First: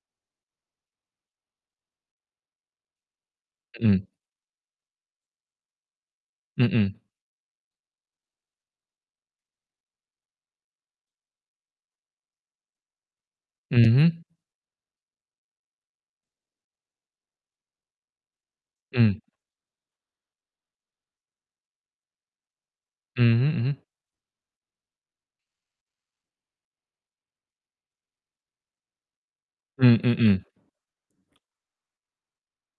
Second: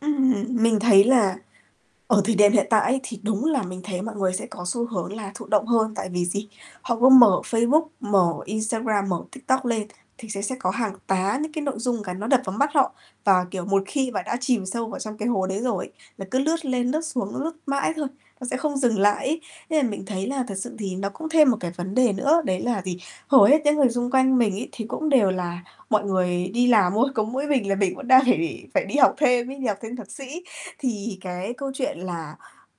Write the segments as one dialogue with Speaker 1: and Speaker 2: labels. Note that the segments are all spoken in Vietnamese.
Speaker 1: Ừm, mình thấy là ở thời điểm hiện tại ấy, thì đúng là mình thấy
Speaker 2: Ừm.
Speaker 1: mọi người sẽ có xu hướng là thụ động hơn, tại vì gì?
Speaker 2: Ừm, ừm
Speaker 1: Họ cứ mở Facebook, mở Instagram, mở TikTok lên, thì sẽ sẽ có hàng tá những cái nội dung cái nó đập vào mắt họ, và, kiểu,
Speaker 2: Ừm
Speaker 1: một khi mà
Speaker 2: hứm.
Speaker 1: đã chìm sâu vào trong cái hố đấy rồi là cứ lướt lên lướt xuống, lướt mãi thôi, nó sẽ không dừng
Speaker 2: Ừm.
Speaker 1: lại ấy. Nên mình thấy là thực sự thì nó cũng thêm một cái vấn đề nữa, đấy là gì?
Speaker 2: Ừm
Speaker 1: Hầu
Speaker 2: hứm,
Speaker 1: hết
Speaker 2: ừm hứm.
Speaker 1: những người xung quanh mình ấy, thì cũng đều là mọi người đi làm thôi, có mỗi mình là mình vẫn đang để phải đi học thêm ấy, đi học thêm
Speaker 2: Ừm,
Speaker 1: thạc
Speaker 2: ừm, ừm.
Speaker 1: sĩ. Thì cái câu chuyện là,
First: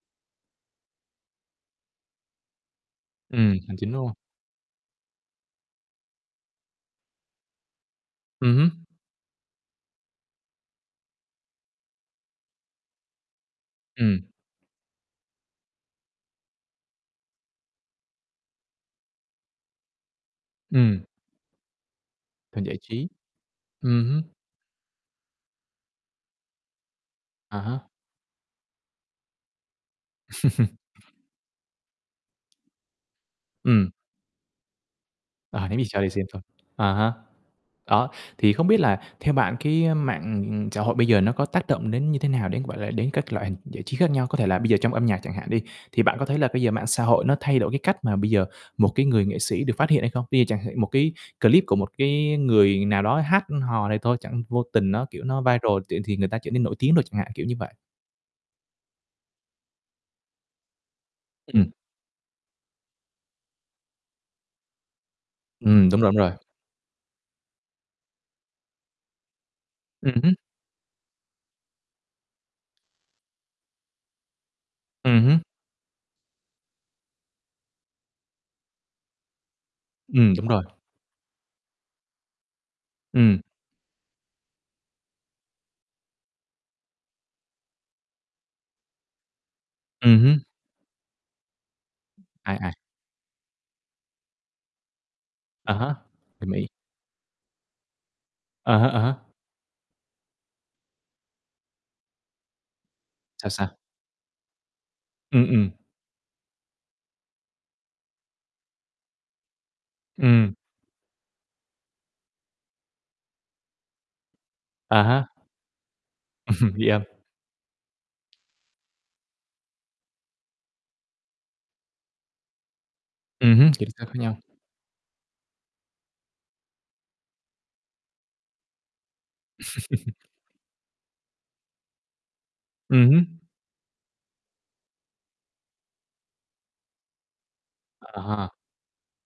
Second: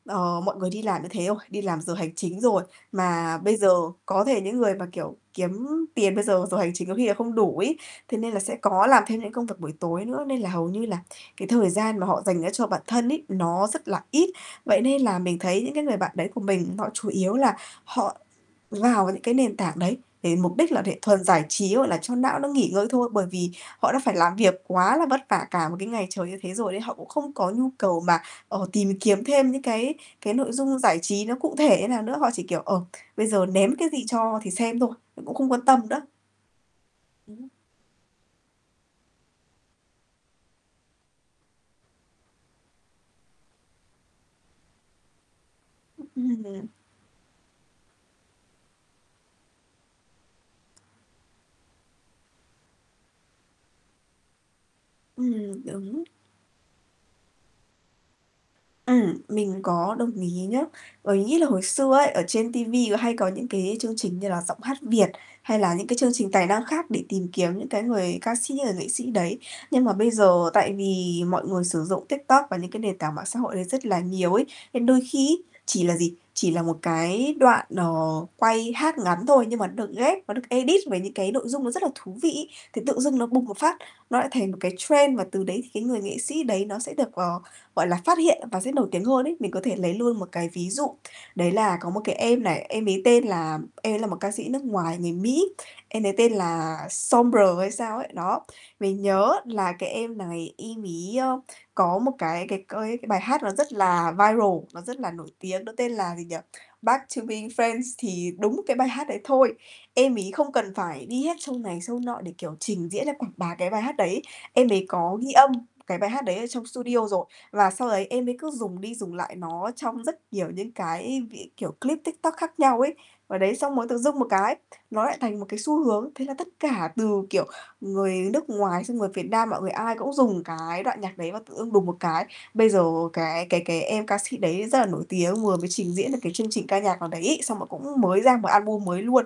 Speaker 1: ờ, mọi người đi làm như thế rồi, đi làm giờ hành chính rồi, mà
Speaker 2: Ừm,
Speaker 1: bây giờ
Speaker 2: hành chính, đúng hông?
Speaker 1: có thể những người mà, kiểu, kiếm tiền bây giờ, giờ hành chính có khi là không đủ ấy thế nên là sẽ
Speaker 2: Ừm hứm.
Speaker 1: có làm thêm những công việc buổi tối nữa, nên là hầu như là cái thời gian mà họ dành ra cho bản thân ấy, nó rất là
Speaker 2: Ừm.
Speaker 1: ít. Vậy nên là mình thấy những cái người bạn đấy của mình họ chủ yếu là họ vào những cái nền tảng đấy để mục đích là để
Speaker 2: Ừm.
Speaker 1: thuần giải trí, gọi là, cho não nó
Speaker 2: Cần
Speaker 1: nghỉ
Speaker 2: giải
Speaker 1: ngơi
Speaker 2: trí.
Speaker 1: thôi. Bởi vì họ đã
Speaker 2: Ừm
Speaker 1: phải
Speaker 2: hứm.
Speaker 1: làm việc quá là vất vả cả một cái ngày trời như thế rồi đấy, họ cũng không có
Speaker 2: À
Speaker 1: nhu
Speaker 2: há.
Speaker 1: cầu mà, ờ, tìm kiếm thêm những cái cái nội dung giải trí nó cụ thể như nào nữa, họ chỉ, kiểu, ờ, bây giờ ném cái
Speaker 2: Ừm.
Speaker 1: gì cho thì xem thôi, cũng không quan
Speaker 2: À, ném
Speaker 1: tâm
Speaker 2: gì
Speaker 1: nữa.
Speaker 2: sao thì xem thôi. À há.
Speaker 1: Đúng
Speaker 2: Đó, thì không biết là theo bạn cái, ơ, mạng xã hội bây giờ nó có tác động đến như thế nào đến, gọi là, đến các loại hình giải trí khác nhau? Có thể là bây giờ trong âm nhạc chẳng hạn đi, thì bạn có thấy
Speaker 1: Ừm
Speaker 2: là bây
Speaker 1: nè.
Speaker 2: giờ mạng xã hội nó thay đổi cái cách mà bây giờ một cái người nghệ sĩ được phát hiện hay không? Bây giờ chẳng hạn một cái clip của một cái người nào đó hát hò này thôi, chẳng vô tình nó, kiểu, nó
Speaker 1: Ừm,
Speaker 2: viral chuyện
Speaker 1: đúng.
Speaker 2: thì người ta trở nên nổi tiếng đồ chẳng hạn, kiểu như vậy.
Speaker 1: Ừm, mình có đồng ý nhá. Bởi mình nghĩ là hồi
Speaker 2: Ừm.
Speaker 1: xưa ấy ở trên ti vi có hay có những cái chương trình như là Giọng hát Việt hay là những
Speaker 2: Ừm,
Speaker 1: cái
Speaker 2: đúng rồi,
Speaker 1: chương
Speaker 2: đúng
Speaker 1: trình
Speaker 2: rồi.
Speaker 1: tài năng khác để tìm kiếm những cái người ca sĩ, người nghệ sĩ đấy, nhưng mà bây
Speaker 2: Ừm hứm.
Speaker 1: giờ tại vì mọi người sử dụng TikTok và những cái nền tảng mạng xã hội đấy rất là nhiều ấy, nên đôi
Speaker 2: Ừm
Speaker 1: khi
Speaker 2: hứm.
Speaker 1: ấy, chỉ là gì? Chỉ là một cái đoạn, ờ, quay hát ngắn thôi nhưng mà nó được ghép,
Speaker 2: Ừm,
Speaker 1: nó được
Speaker 2: đúng rồi.
Speaker 1: edit với những cái nội dung nó rất là thú vị ấy, thì tự dưng nó
Speaker 2: Ừm.
Speaker 1: bùng một phát, nó lại thành một cái trend và từ đấy thì cái người nghệ sĩ đấy nó sẽ được, ờ, gọi là, phát hiện và sẽ nổi tiếng hơn ấy. Mình có thể lấy
Speaker 2: Ừm
Speaker 1: luôn một
Speaker 2: hứm.
Speaker 1: cái ví dụ, đấy là có một cái em
Speaker 2: Ai,
Speaker 1: này,
Speaker 2: ai?
Speaker 1: em ấy tên là em ấy là một ca sĩ nước ngoài người Mỹ,
Speaker 2: À há,
Speaker 1: em ấy tên
Speaker 2: người Mỹ.
Speaker 1: là Sombr hay sao ấy. Đó,
Speaker 2: À há,
Speaker 1: mình
Speaker 2: à há.
Speaker 1: nhớ là cái em này em ấy, ơ, có một cái cái coi cái bài hát
Speaker 2: Sao,
Speaker 1: nó rất
Speaker 2: sao?
Speaker 1: là viral, nó rất là nổi
Speaker 2: Ừm,
Speaker 1: tiếng,
Speaker 2: ừm.
Speaker 1: nó tên là gì nhỉ? "Back to be friends" thì đúng cái bài hát đấy thôi, em ấy không
Speaker 2: Ừm.
Speaker 1: cần phải đi hết show này, show nọ để, kiểu, trình diễn hay quảng bá cái bài hát đấy, em ấy
Speaker 2: À
Speaker 1: có
Speaker 2: há.
Speaker 1: ghi âm cái bài hát đấy ở trong
Speaker 2: Ghi âm.
Speaker 1: studio rồi. Và sau đấy em mới cứ dùng đi dùng lại nó trong rất nhiều những cái v kiểu, clip TikTok khác nhau ấy, và đấy
Speaker 2: Ừm hứm,
Speaker 1: xong
Speaker 2: kiểu,
Speaker 1: rồi tự
Speaker 2: Tiktok khác
Speaker 1: dưng một
Speaker 2: nhau.
Speaker 1: cái, nó lại thành một cái xu hướng, thế là tất cả từ, kiểu, người nước ngoài xong người Việt Nam, mọi người ai cũng dùng cái đoạn nhạc đấy và tự dưng đùng một cái bây giờ
Speaker 2: Ừm hứm.
Speaker 1: cái cái cái em ca sĩ đấy rất là nổi tiếng, vừa mới trình diễn được cái chương trình ca nhạc nào đấy ấy, xong là cũng
Speaker 2: À
Speaker 1: mới ra một
Speaker 2: ha.
Speaker 1: album mới luôn.